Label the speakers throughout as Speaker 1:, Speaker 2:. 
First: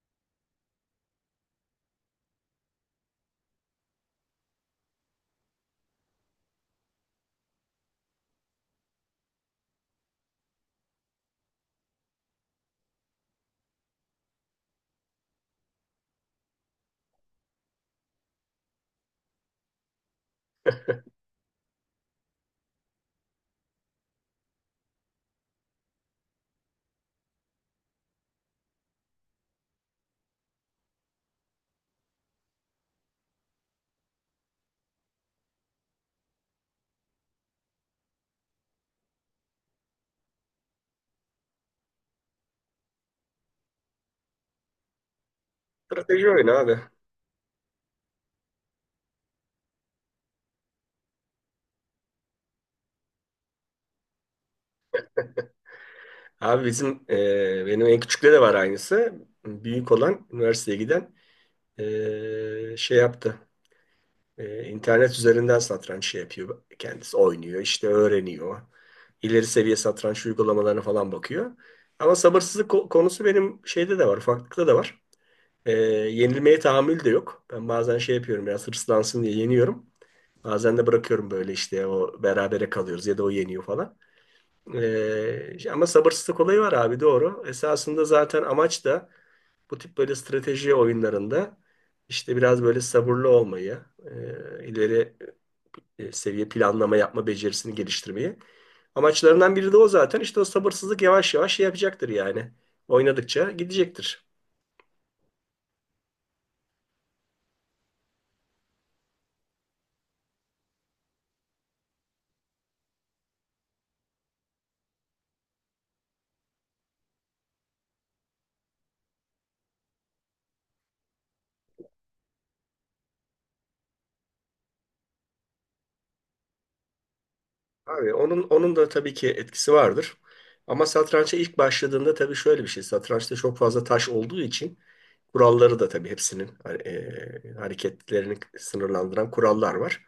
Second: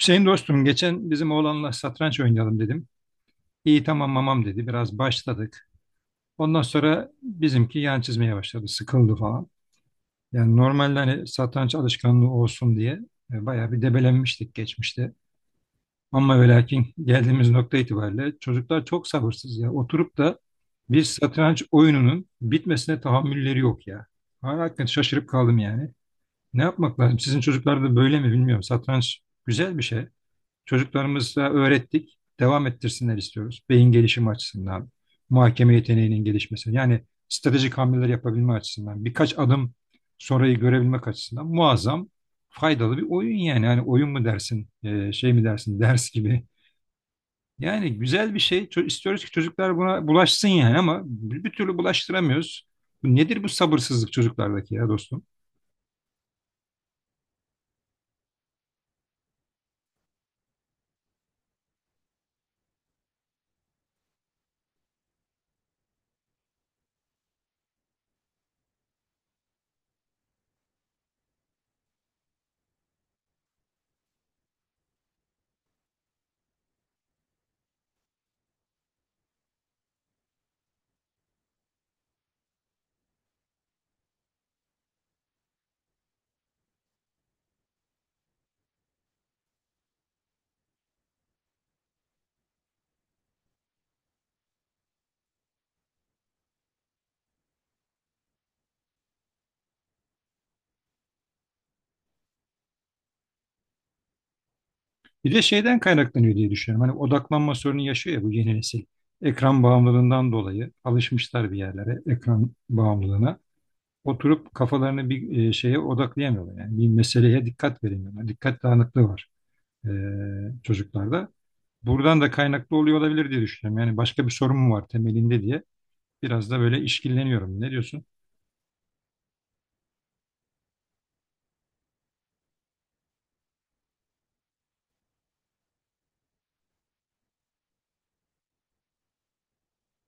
Speaker 1: Hüseyin dostum, geçen bizim oğlanla satranç oynayalım dedim. İyi, tamam mamam dedi. Biraz başladık. Ondan sonra bizimki yan çizmeye başladı. Sıkıldı falan. Yani normalde hani satranç alışkanlığı olsun diye bayağı bir debelenmiştik geçmişte. Ama ve lakin geldiğimiz nokta itibariyle çocuklar çok sabırsız ya. Oturup da bir satranç oyununun bitmesine tahammülleri yok ya. Ben hakikaten şaşırıp kaldım yani. Ne yapmak lazım? Sizin çocuklar da böyle mi bilmiyorum. Satranç güzel bir şey. Çocuklarımıza öğrettik, devam ettirsinler istiyoruz. Beyin gelişimi açısından, muhakeme yeteneğinin gelişmesi, yani stratejik hamleler yapabilme açısından, birkaç adım sonrayı görebilmek açısından muazzam faydalı bir oyun yani. Yani oyun mu dersin, şey mi dersin, ders
Speaker 2: Strateji
Speaker 1: gibi.
Speaker 2: oyunu abi.
Speaker 1: Yani güzel bir şey. İstiyoruz ki çocuklar buna bulaşsın yani ama bir türlü bulaştıramıyoruz. Bu nedir bu sabırsızlık çocuklardaki ya dostum?
Speaker 2: Abi bizim benim en küçükte de var aynısı. Büyük olan üniversiteye giden şey yaptı. İnternet üzerinden satranç şey yapıyor kendisi. Oynuyor işte öğreniyor. İleri seviye satranç uygulamalarına falan bakıyor. Ama sabırsızlık konusu benim şeyde de var. Ufaklıkta da var. E, Yenilmeye tahammül de yok. Ben bazen şey yapıyorum biraz hırslansın diye yeniyorum. Bazen de bırakıyorum böyle işte o berabere kalıyoruz ya da o yeniyor falan. Ama sabırsızlık olayı var abi, doğru. Esasında zaten amaç da bu tip böyle strateji oyunlarında işte biraz böyle sabırlı olmayı, ileri seviye planlama yapma becerisini geliştirmeyi. Amaçlarından biri de o zaten. İşte o sabırsızlık yavaş yavaş şey yapacaktır yani. Oynadıkça gidecektir.
Speaker 1: Bir de şeyden kaynaklanıyor diye düşünüyorum. Hani odaklanma sorunu yaşıyor ya bu yeni nesil. Ekran bağımlılığından dolayı alışmışlar bir yerlere, ekran bağımlılığına. Oturup kafalarını bir şeye odaklayamıyorlar. Yani bir meseleye dikkat veremiyorlar. Dikkat dağınıklığı var e, çocuklarda. Buradan da kaynaklı oluyor olabilir diye düşünüyorum. Yani başka bir sorun mu var temelinde diye biraz da böyle işkilleniyorum. Ne diyorsun?
Speaker 2: Abi onun da tabii ki etkisi vardır. Ama satrança ilk başladığında tabii şöyle bir şey: satrançta çok fazla taş olduğu için kuralları da tabii hepsinin hareketlerini sınırlandıran kurallar var.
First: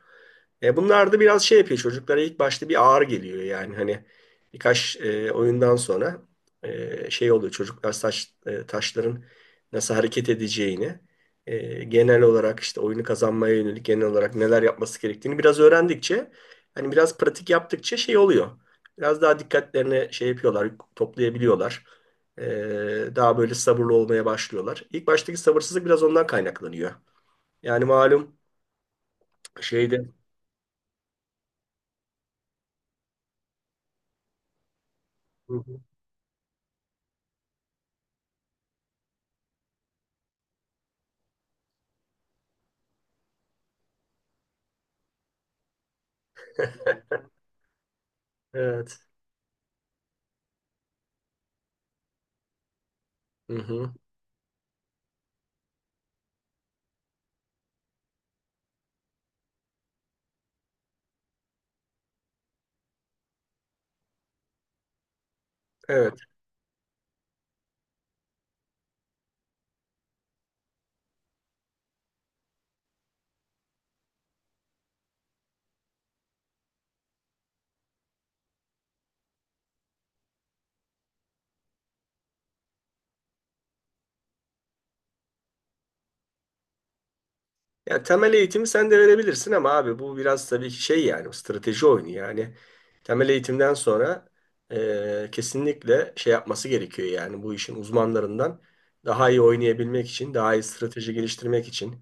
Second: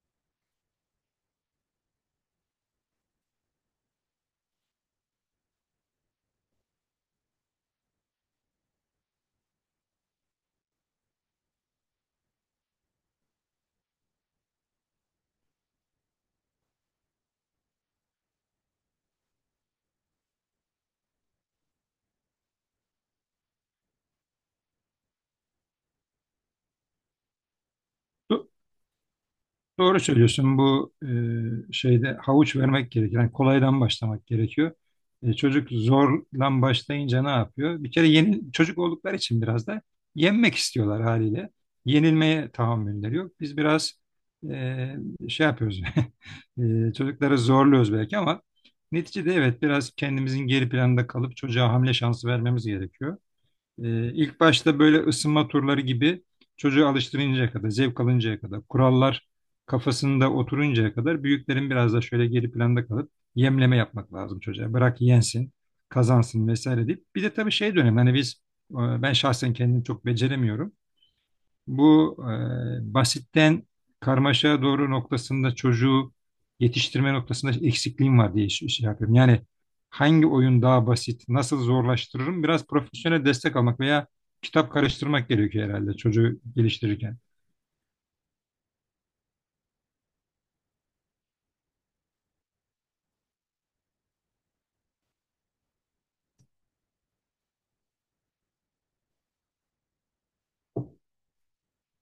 Speaker 2: Bunlar da biraz şey yapıyor çocuklara, ilk başta bir ağır geliyor yani, hani birkaç oyundan sonra şey oluyor çocuklar taş, taşların nasıl hareket edeceğini, genel olarak işte oyunu kazanmaya yönelik genel olarak neler yapması gerektiğini biraz öğrendikçe, hani biraz pratik yaptıkça şey oluyor. Biraz daha dikkatlerini şey yapıyorlar, toplayabiliyorlar. Daha böyle sabırlı olmaya başlıyorlar. İlk baştaki sabırsızlık biraz ondan kaynaklanıyor. Yani malum
Speaker 1: Doğru
Speaker 2: şeyde...
Speaker 1: söylüyorsun. Bu şeyde havuç vermek gerekiyor. Yani kolaydan başlamak gerekiyor. E,
Speaker 2: Hı
Speaker 1: çocuk
Speaker 2: hı.
Speaker 1: zorlan başlayınca ne yapıyor? Bir kere yeni çocuk oldukları için biraz da yenmek istiyorlar haliyle. Yenilmeye tahammülleri yok. Biz biraz e, şey yapıyoruz. Çocukları zorluyoruz belki ama
Speaker 2: Evet.
Speaker 1: neticede evet biraz kendimizin geri planda kalıp çocuğa hamle şansı vermemiz gerekiyor.
Speaker 2: Hı hı.
Speaker 1: İlk başta böyle ısınma turları gibi çocuğu alıştırıncaya kadar, zevk alıncaya kadar, kurallar kafasında oturuncaya kadar büyüklerin biraz da şöyle geri planda kalıp yemleme yapmak lazım çocuğa. Bırak yensin,
Speaker 2: Evet.
Speaker 1: kazansın vesaire deyip. Bir de tabii şey dönem hani biz e, ben şahsen kendim çok beceremiyorum. Bu basitten karmaşaya doğru noktasında çocuğu yetiştirme noktasında eksikliğim var diye şey yapıyorum. Yani hangi oyun daha basit, nasıl zorlaştırırım? Biraz profesyonel destek almak veya kitap karıştırmak gerekiyor herhalde çocuğu geliştirirken.
Speaker 2: Ya, temel eğitimi sen de verebilirsin ama abi bu biraz tabii şey yani, strateji oyunu yani. Temel eğitimden sonra kesinlikle şey yapması gerekiyor yani, bu işin uzmanlarından, daha iyi oynayabilmek için, daha iyi strateji geliştirmek için.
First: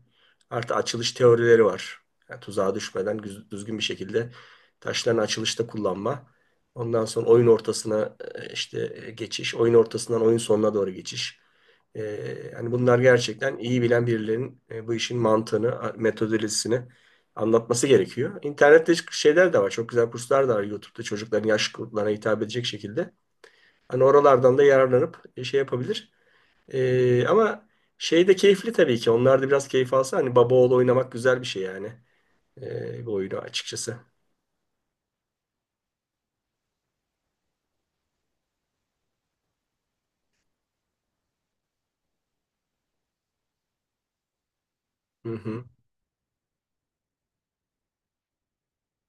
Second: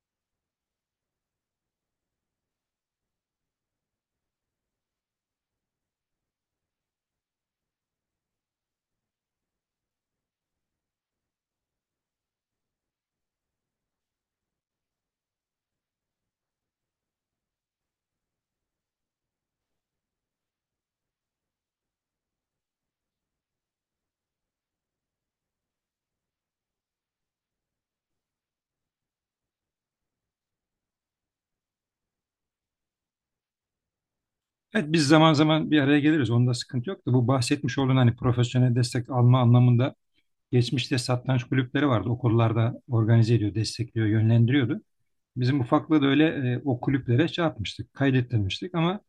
Speaker 2: Artı açılış teorileri var. Yani tuzağa düşmeden düzgün bir şekilde taşların açılışta kullanma. Ondan sonra oyun ortasına işte geçiş, oyun ortasından oyun sonuna doğru geçiş. Hani bunlar gerçekten iyi bilen birilerinin bu işin mantığını, metodolojisini anlatması gerekiyor. İnternette şeyler de var. Çok güzel kurslar da var YouTube'da, çocukların yaş gruplarına hitap edecek şekilde. Hani oralardan da yararlanıp şey yapabilir. Ama şey de keyifli tabii ki. Onlar da biraz keyif alsa, hani baba oğlu oynamak güzel bir şey yani. Bu oyunu açıkçası.
Speaker 1: Evet, biz zaman zaman bir araya geliriz. Onda sıkıntı yok da bu bahsetmiş olduğun hani profesyonel destek alma anlamında geçmişte satranç kulüpleri vardı. Okullarda organize ediyor, destekliyor, yönlendiriyordu.
Speaker 2: Hı
Speaker 1: Bizim
Speaker 2: hı,
Speaker 1: ufaklığı da öyle o kulüplere şey yapmıştık, kaydettirmiştik ama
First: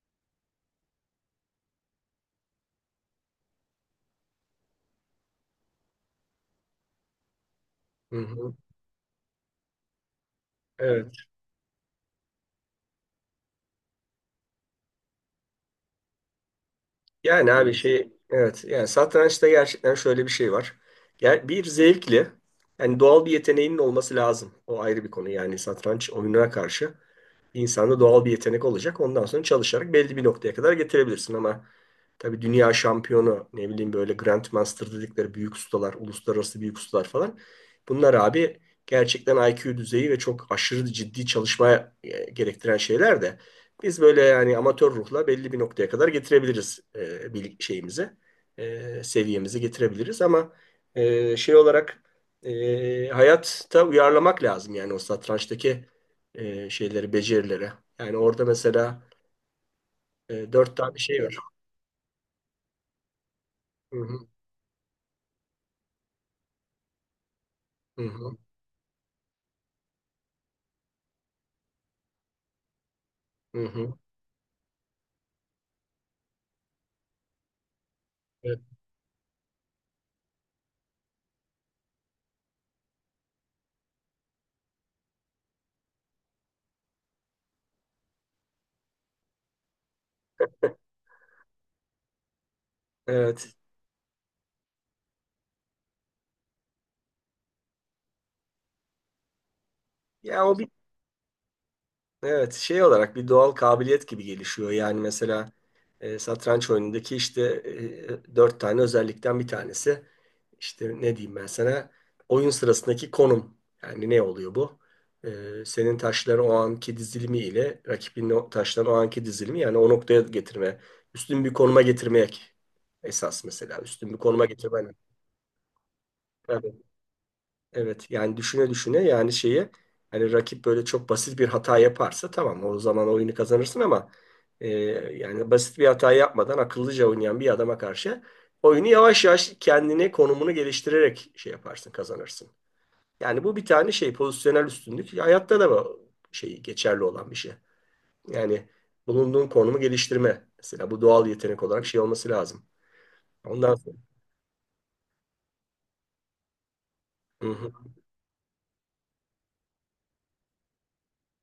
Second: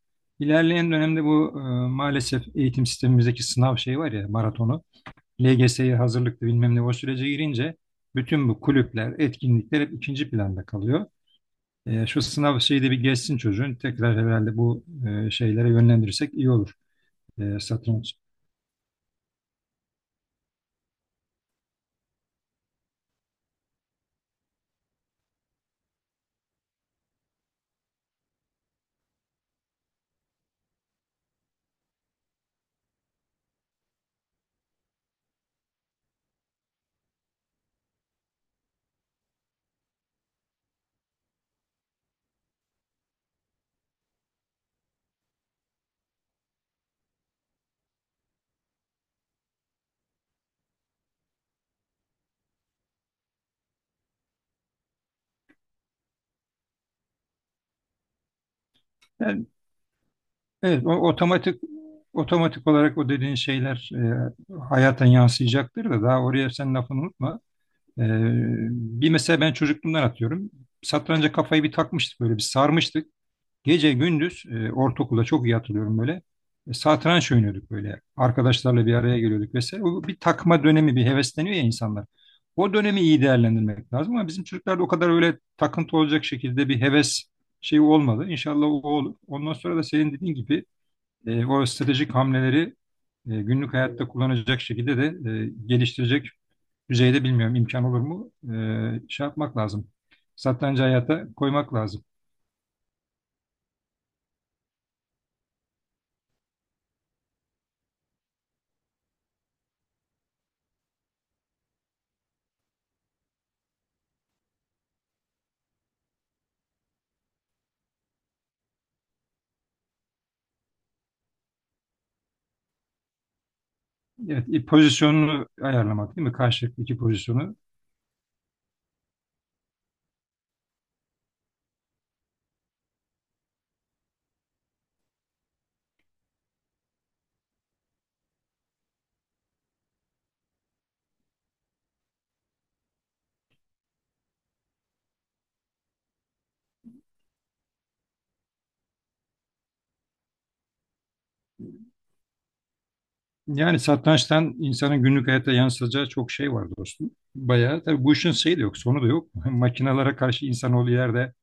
Speaker 1: ilerleyen dönemde bu maalesef eğitim sistemimizdeki sınav şeyi var ya, maratonu, LGS'ye hazırlıklı bilmem ne o sürece girince
Speaker 2: hı
Speaker 1: bütün
Speaker 2: hı.
Speaker 1: bu kulüpler, etkinlikler hep ikinci planda kalıyor.
Speaker 2: Evet.
Speaker 1: E, şu sınav şeyi de bir geçsin çocuğun. Tekrar herhalde bu şeylere yönlendirirsek iyi olur.
Speaker 2: Yani
Speaker 1: E,
Speaker 2: abi şey,
Speaker 1: satranç.
Speaker 2: evet, yani satrançta gerçekten şöyle bir şey var. Yani bir zevkli, yani doğal bir yeteneğinin olması lazım. O ayrı bir konu yani, satranç oyununa karşı insanda doğal bir yetenek olacak. Ondan sonra çalışarak belli bir noktaya kadar getirebilirsin ama tabii dünya şampiyonu, ne bileyim, böyle Grandmaster dedikleri büyük ustalar, uluslararası büyük ustalar falan. Bunlar abi gerçekten IQ düzeyi ve çok aşırı ciddi çalışma gerektiren şeyler de biz böyle yani amatör ruhla belli bir noktaya kadar getirebiliriz, şeyimizi, seviyemizi getirebiliriz ama şey olarak hayatta uyarlamak lazım yani, o satrançtaki şeyleri, becerileri. Yani orada mesela
Speaker 1: Yani
Speaker 2: dört
Speaker 1: evet, o
Speaker 2: tane şey var.
Speaker 1: otomatik olarak o dediğin şeyler
Speaker 2: Hı hı,
Speaker 1: hayata yansıyacaktır da daha oraya sen lafını unutma.
Speaker 2: hı
Speaker 1: E,
Speaker 2: hı.
Speaker 1: Bir mesela ben çocukluğumdan atıyorum. Satranca kafayı bir takmıştık böyle, bir sarmıştık.
Speaker 2: Hı hı.
Speaker 1: Gece gündüz ortaokulda çok iyi hatırlıyorum böyle. E, satranç oynuyorduk böyle.
Speaker 2: Evet.
Speaker 1: Arkadaşlarla bir araya geliyorduk vesaire. O bir takma dönemi bir hevesleniyor ya insanlar. O dönemi iyi değerlendirmek lazım ama bizim çocuklarda o kadar öyle takıntı olacak şekilde bir heves şeyi olmadı. İnşallah o olur. Ondan sonra da senin dediğin gibi o stratejik hamleleri
Speaker 2: Evet.
Speaker 1: günlük hayatta kullanacak şekilde de geliştirecek düzeyde bilmiyorum imkan olur mu? E, şey yapmak lazım.
Speaker 2: Ya o bir,
Speaker 1: Satrancı hayata koymak lazım.
Speaker 2: evet, şey olarak bir doğal kabiliyet gibi gelişiyor. Yani mesela satranç oyunundaki işte dört tane özellikten bir tanesi işte, ne diyeyim ben sana, oyun sırasındaki konum. Yani ne oluyor bu? Senin taşların o anki dizilimi ile rakibin o taşların o anki dizilimi, yani o noktaya getirme, üstün bir konuma getirmek esas mesela, üstün bir konuma
Speaker 1: Evet,
Speaker 2: getirmen.
Speaker 1: pozisyonunu ayarlamak değil mi? Karşılıklı iki pozisyonu.
Speaker 2: Evet yani düşüne düşüne, yani şeyi, hani rakip böyle çok basit bir hata yaparsa tamam, o zaman oyunu kazanırsın ama e, yani basit bir hata yapmadan akıllıca oynayan bir adama karşı oyunu yavaş yavaş kendini, konumunu geliştirerek şey yaparsın, kazanırsın. Yani bu bir tane şey, pozisyonel üstünlük, hayatta da bu şey geçerli olan bir şey. Yani bulunduğun konumu geliştirme mesela, bu doğal yetenek olarak şey olması lazım. Ondan
Speaker 1: Yani
Speaker 2: sonra.
Speaker 1: satrançtan insanın günlük hayata yansıtacağı çok şey var dostum.
Speaker 2: Hı hı.
Speaker 1: Bayağı tabii bu işin şeyi de yok, sonu da yok. Makinalara karşı insanoğlu yerde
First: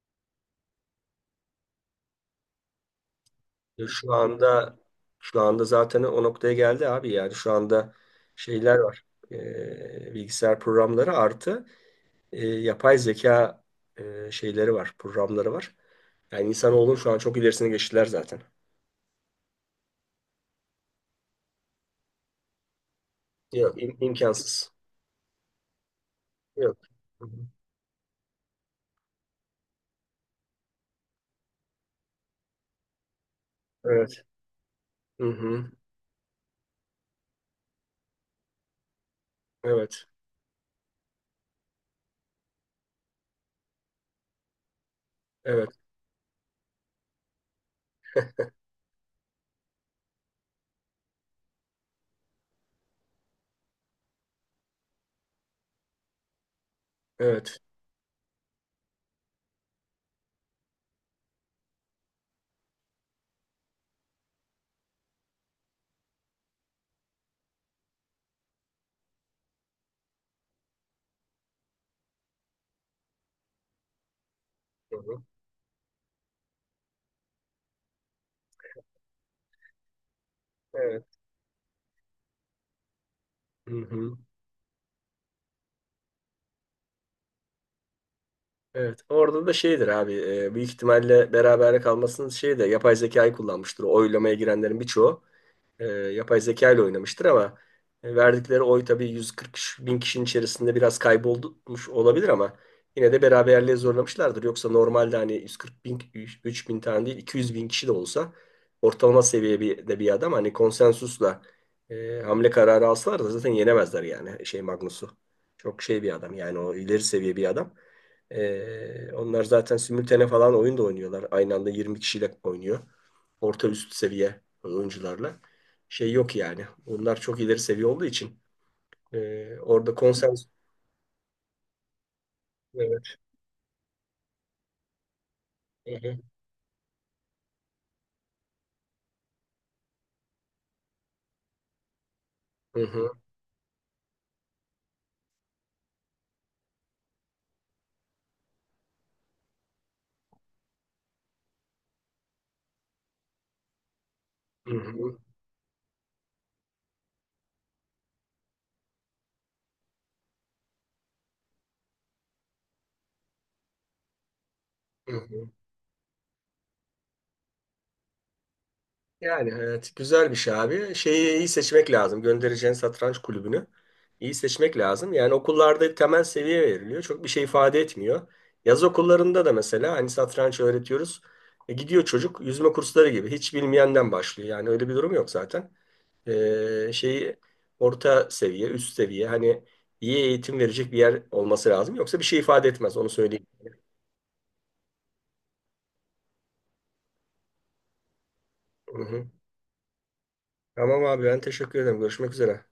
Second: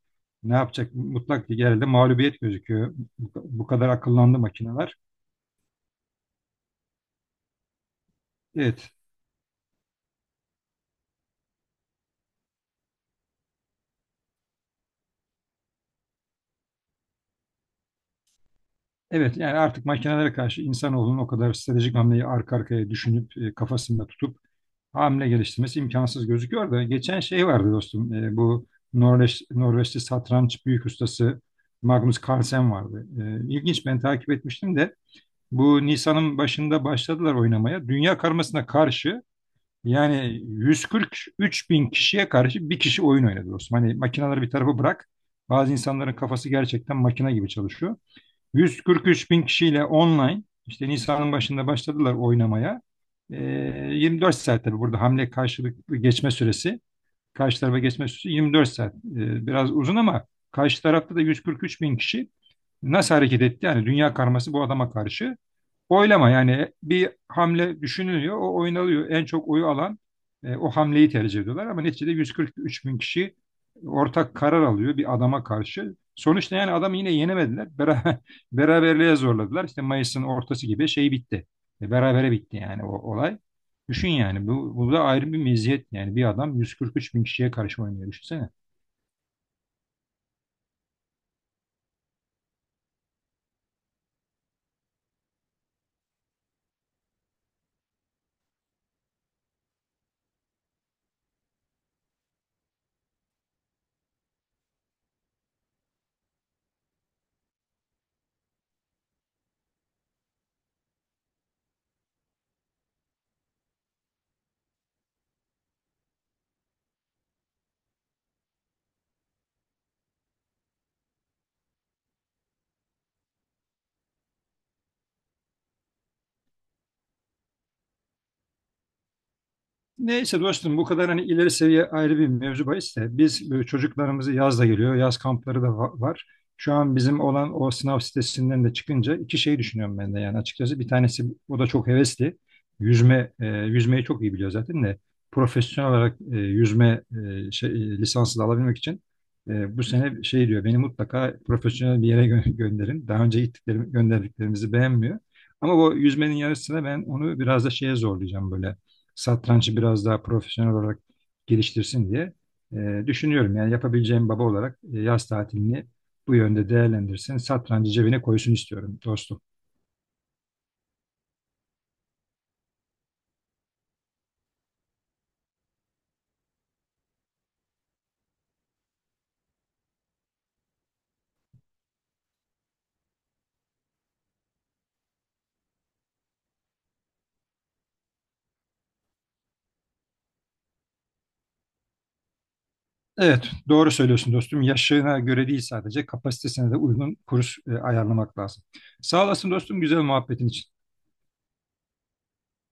Speaker 1: ne yapacak? Mutlak bir yerde mağlubiyet gözüküyor. Bu
Speaker 2: Ya,
Speaker 1: kadar
Speaker 2: Şu
Speaker 1: akıllandı
Speaker 2: anda
Speaker 1: makineler.
Speaker 2: şu anda zaten o noktaya geldi abi, yani şu anda şeyler
Speaker 1: Evet,
Speaker 2: var. Bilgisayar programları artı yapay zeka şeyleri var, programları var. Yani insanoğlunun şu an çok ilerisine geçtiler zaten.
Speaker 1: evet yani artık makinelere karşı insanoğlunun o kadar stratejik hamleyi arka arkaya düşünüp
Speaker 2: Yok,
Speaker 1: kafasında tutup
Speaker 2: imkansız.
Speaker 1: hamle geliştirmesi imkansız gözüküyor
Speaker 2: Yok.
Speaker 1: da geçen
Speaker 2: Hı hı.
Speaker 1: şey vardı dostum, bu Norveç, Norveçli satranç büyük ustası Magnus Carlsen vardı. E, ilginç, ben
Speaker 2: Evet.
Speaker 1: takip etmiştim de
Speaker 2: Hı hı.
Speaker 1: bu Nisan'ın başında başladılar oynamaya. Dünya karmasına karşı
Speaker 2: Evet.
Speaker 1: yani 143 bin kişiye karşı bir kişi oyun oynadı dostum. Hani makineleri bir tarafa bırak,
Speaker 2: Evet.
Speaker 1: bazı insanların kafası gerçekten makine gibi çalışıyor. 143 bin kişiyle online işte Nisan'ın başında başladılar oynamaya. Ee, 24 saat tabii burada hamle karşılıklı geçme süresi,
Speaker 2: Evet.
Speaker 1: karşı tarafa geçme süresi 24 saat. Biraz uzun ama karşı tarafta da 143 bin kişi nasıl hareket etti? Yani dünya karması bu adama karşı. Oylama yani bir hamle düşünülüyor, o oynalıyor. En çok oyu alan o hamleyi tercih ediyorlar ama neticede 143 bin kişi ortak karar
Speaker 2: Hı
Speaker 1: alıyor bir
Speaker 2: hı.
Speaker 1: adama karşı. Sonuçta yani adamı yine yenemediler. Beraber, beraberliğe zorladılar. İşte Mayıs'ın ortası gibi
Speaker 2: Evet.
Speaker 1: şey bitti. E, berabere bitti yani o olay.
Speaker 2: Hı
Speaker 1: Düşün
Speaker 2: hı.
Speaker 1: yani bu, bu da ayrı bir meziyet yani bir adam 143 bin kişiye karşı oynuyor düşünsene.
Speaker 2: Evet. Orada da şeydir abi. Büyük ihtimalle beraber kalmasının şeyi de, yapay zekayı kullanmıştır o oylamaya girenlerin birçoğu. Yapay zeka ile oynamıştır ama verdikleri oy tabii 140 bin kişinin içerisinde biraz kaybolmuş olabilir ama yine de beraberliğe zorlamışlardır. Yoksa normalde hani 140 bin, 3 bin tane değil, 200 bin kişi de olsa ortalama seviye bir, de bir adam, hani konsensusla hamle kararı alsalar da zaten yenemezler yani şey Magnus'u. Çok şey bir adam yani, o ileri seviye bir adam. Onlar zaten simültane falan oyun da oynuyorlar. Aynı anda 20 kişiyle oynuyor. Orta üst seviye oyuncularla şey yok yani. Bunlar çok ileri seviye olduğu için orada
Speaker 1: Neyse
Speaker 2: konsens.
Speaker 1: dostum bu kadar hani ileri seviye ayrı bir mevzu bahis
Speaker 2: Evet.
Speaker 1: de biz çocuklarımızı yaz da geliyor. Yaz kampları da
Speaker 2: Hı
Speaker 1: var. Şu an bizim olan o sınav sitesinden de çıkınca iki şey düşünüyorum ben de yani açıkçası. Bir tanesi o da çok hevesli.
Speaker 2: hı,
Speaker 1: Yüzme, yüzmeyi çok iyi biliyor zaten de profesyonel olarak yüzme lisansı da alabilmek için bu sene şey diyor beni mutlaka profesyonel bir yere gönderin. Daha önce gittiklerim,
Speaker 2: hı
Speaker 1: gönderdiklerimizi
Speaker 2: hı, hı hı,
Speaker 1: beğenmiyor. Ama bu yüzmenin yarısına ben onu biraz da şeye zorlayacağım böyle, satrancı biraz daha profesyonel olarak geliştirsin diye düşünüyorum. Yani yapabileceğim baba olarak
Speaker 2: hı
Speaker 1: yaz
Speaker 2: hı.
Speaker 1: tatilini bu yönde değerlendirsin. Satrancı cebine koysun istiyorum dostum.
Speaker 2: Yani evet, güzel bir şey abi. Şeyi iyi seçmek lazım. Göndereceğin satranç kulübünü iyi seçmek lazım. Yani okullarda temel seviye veriliyor. Çok bir şey ifade etmiyor. Yaz okullarında da mesela hani satranç öğretiyoruz. Gidiyor çocuk, yüzme kursları gibi. Hiç bilmeyenden başlıyor. Yani öyle bir durum yok zaten. Şeyi orta seviye, üst seviye, hani iyi eğitim verecek bir yer olması lazım. Yoksa bir şey ifade etmez, onu söyleyeyim.
Speaker 1: Evet, doğru söylüyorsun dostum. Yaşına göre değil sadece kapasitesine de uygun kurs ayarlamak lazım.
Speaker 2: Hı
Speaker 1: Sağ
Speaker 2: hı.
Speaker 1: olasın dostum güzel muhabbetin için.
Speaker 2: Tamam abi, ben teşekkür ederim. Görüşmek üzere.